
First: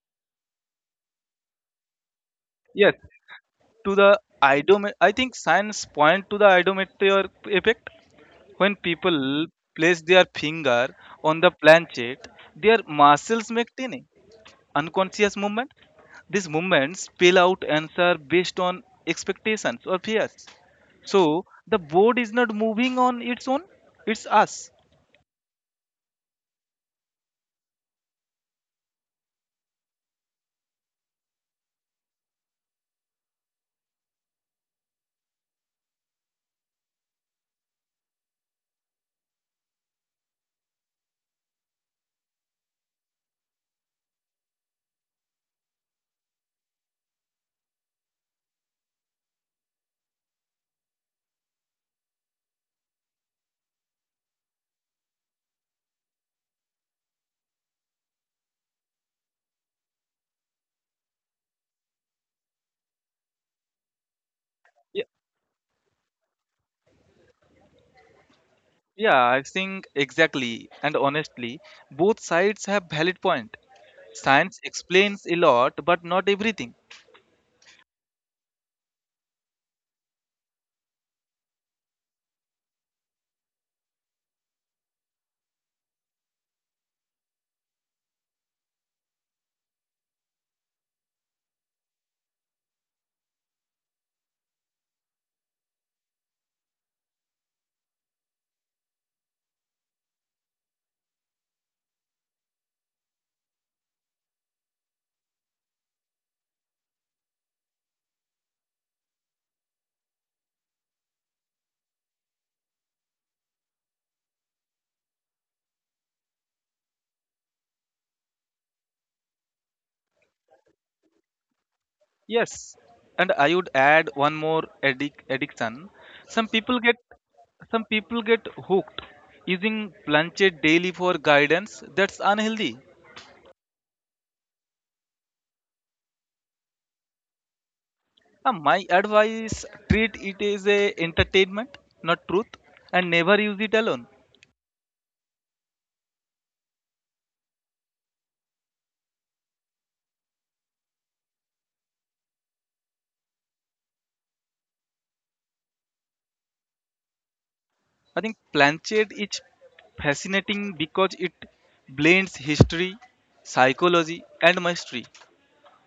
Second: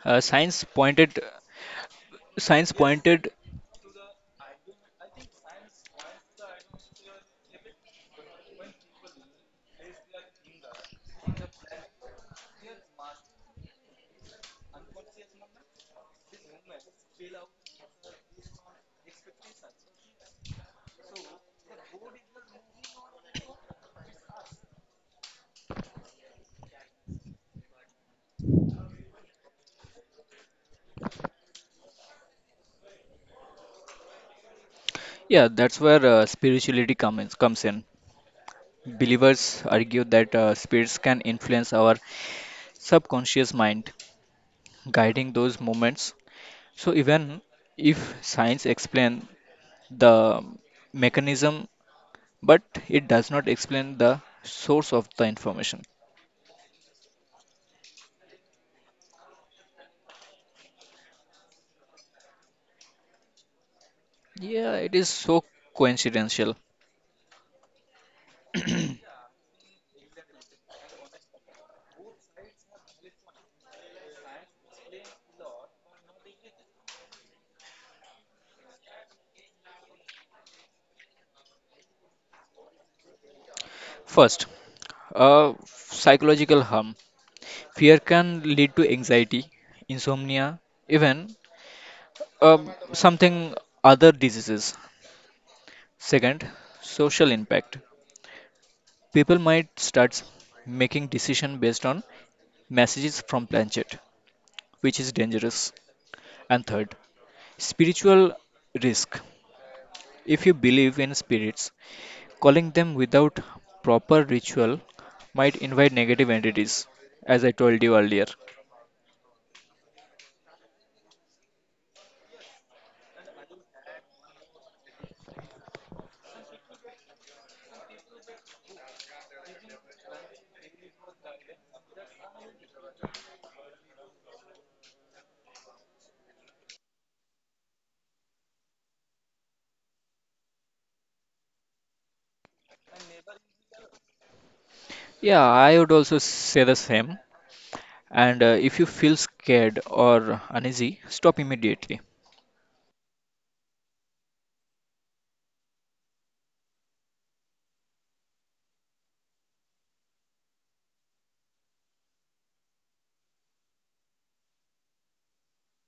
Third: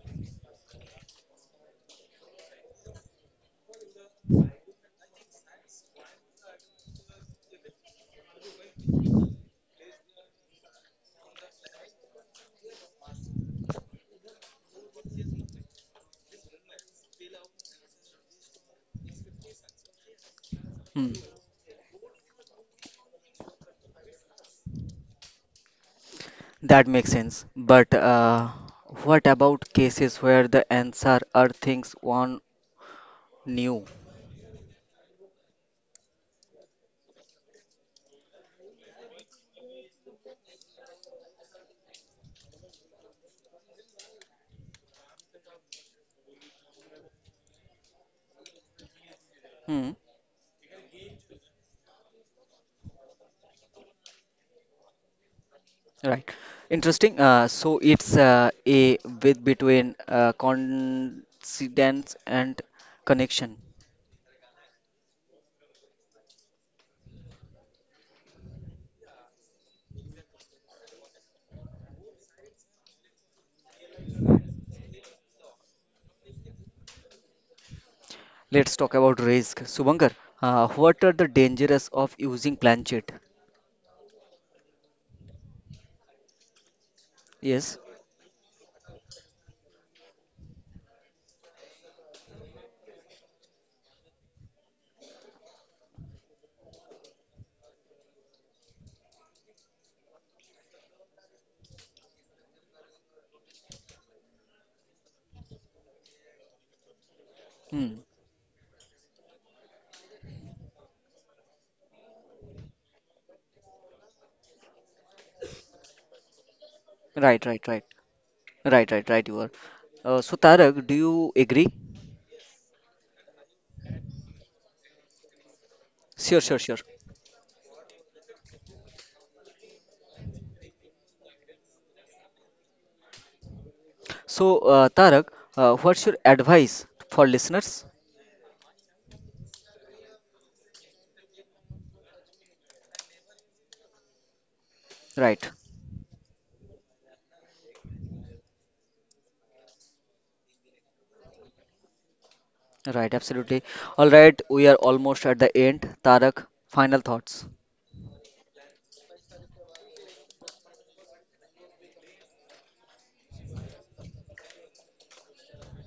uh, science pointed, science Yes, pointed. I think science point to the idometer effect. When people place their finger on the planchet, their muscles make tiny unconscious movement. These movements spell out answer based on expectations or fears. Hmm, So the board is not moving on its own; it's us. that makes sense. But what about cases where the answer are things one knew? Yeah, that's where spirituality comes in. Believers argue that spirits can influence our subconscious mind, guiding those movements. So even if science explain Hmm. the mechanism, but it does not explain the source of the information. Right. Interesting. So it's a with between coincidence and connection. Yeah, it Yeah, is so coincidental. yeah, I think Exactly. And honestly, both sides have valid point. Science explains a lot, but not everything. Let's talk about risk. Subankar, what are the dangers of using planchet? First, psychological harm. Yes. Fear can lead to anxiety, insomnia, even something other diseases. Second, social impact. People might start making decision based on messages from planchet, which is dangerous. And third, Hmm. spiritual risk. If you believe in spirits, calling them without proper ritual might invite negative entities, as Right, I right, told right. you earlier. Right, right, right, you are. So, Tarak, do you agree? Yes. And I would add one more, addiction. Sure, Some sure, sure. people get some people get hooked using planchet daily for guidance. That's unhealthy. So, Tarak, what's your advice for listeners? My advice: treat it as a entertainment, not truth, and never use it alone. Yeah, Right, I would also say the same. And if you feel scared or uneasy, stop immediately. right, absolutely. All right, we are almost at the end. Tarak, final thoughts. I think Planchet is fascinating because it blends history, psychology, and mystery.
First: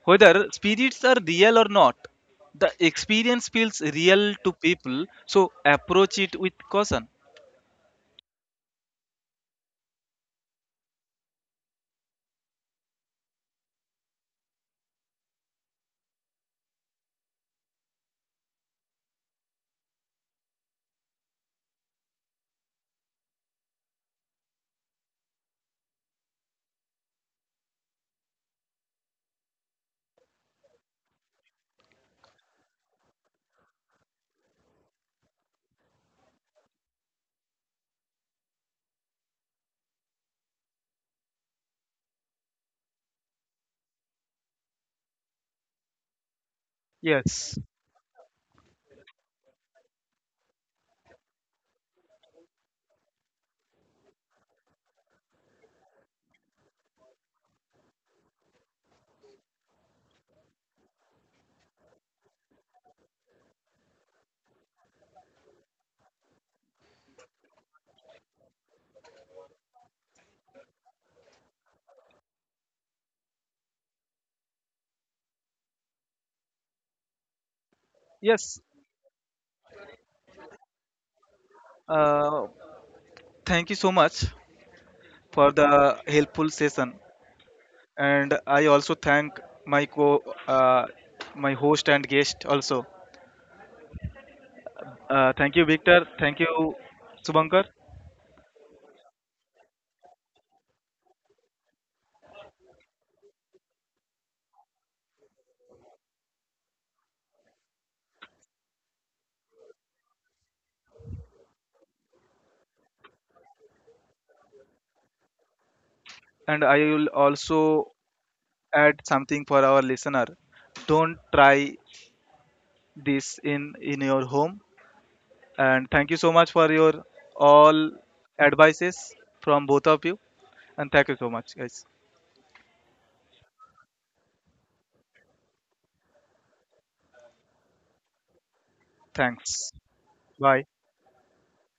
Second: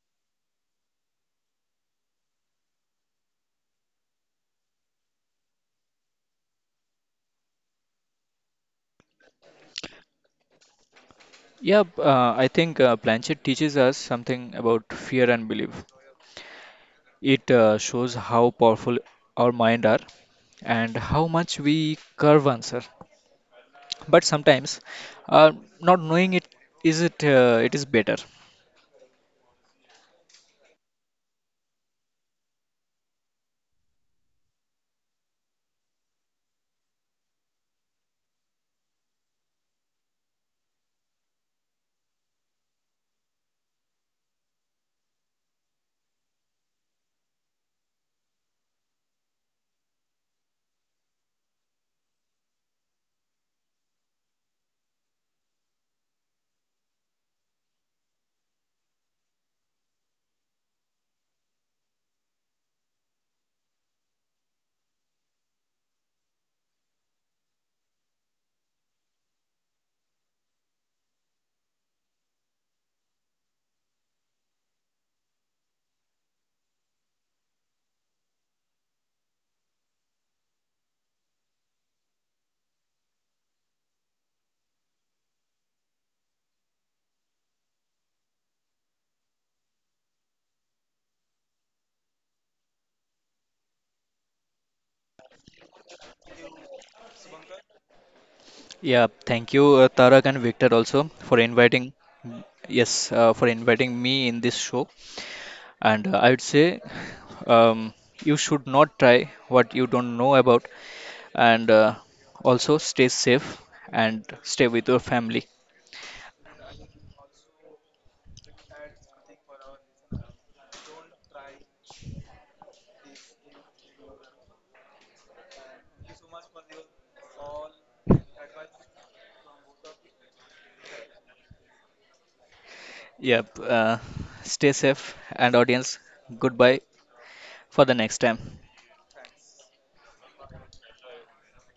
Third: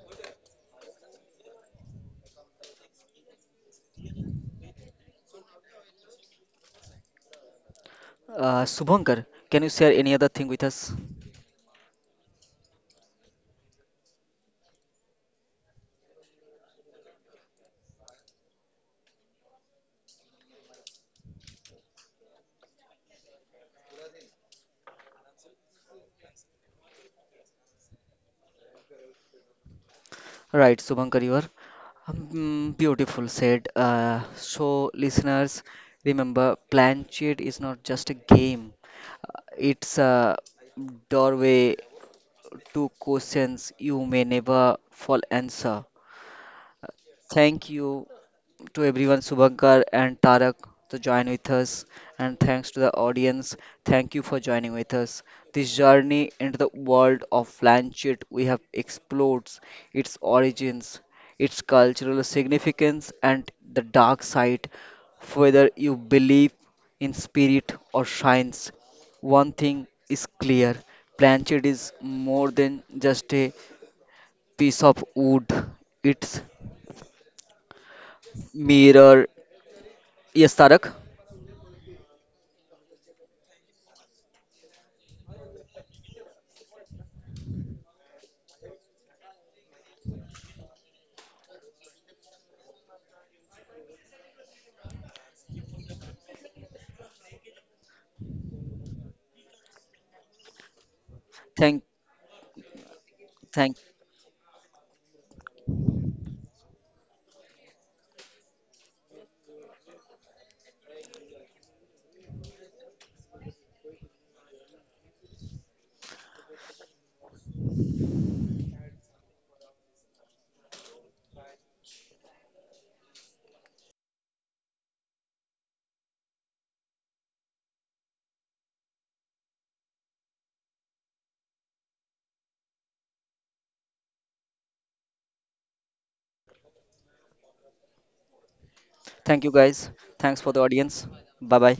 Whether spirits are real or not, the experience feels real to people, so approach it with caution. Subankar, can you share any other thing with us? I think Planchet teaches us something about fear and belief. It shows how powerful our mind are and how much we curve answer. But sometimes, uh, not knowing it is better. Right, Subhankar, you are. Beautiful said. So, listeners, remember, plan cheat is not just a game. Uh, It's a doorway to questions you may never fall answer. Yes, Thank you to everyone, Subhankar and Tarak, to join with us. And thanks to the audience. Thank you for joining with us. This journey into the world of Planchet we have explored its origins, its cultural significance, and the dark side. Whether you believe in spirit or science, one thing is clear Planchet is more than just a piece of wood, it's yes. mirror. Yes, Tarak. Uh, Thank you so much for the helpful session, and I also thank my my host and guest also. Thank you, Victor. Thank you, Subankar. Yeah, thank you, Tarak and Victor, also for Thank inviting. Yes, for Thank, inviting me in this show. And I would say, um, you should not try what you don't know about, and also stay safe and stay with your family. And I will also add something for our listener. Don't try this in your home. And thank you so much for your all advices from both of you. And thank you so much, guys. Yep, stay safe and audience. Goodbye for the next time. thank you Thanks. guys. Thanks for the Bye. audience. Bye bye.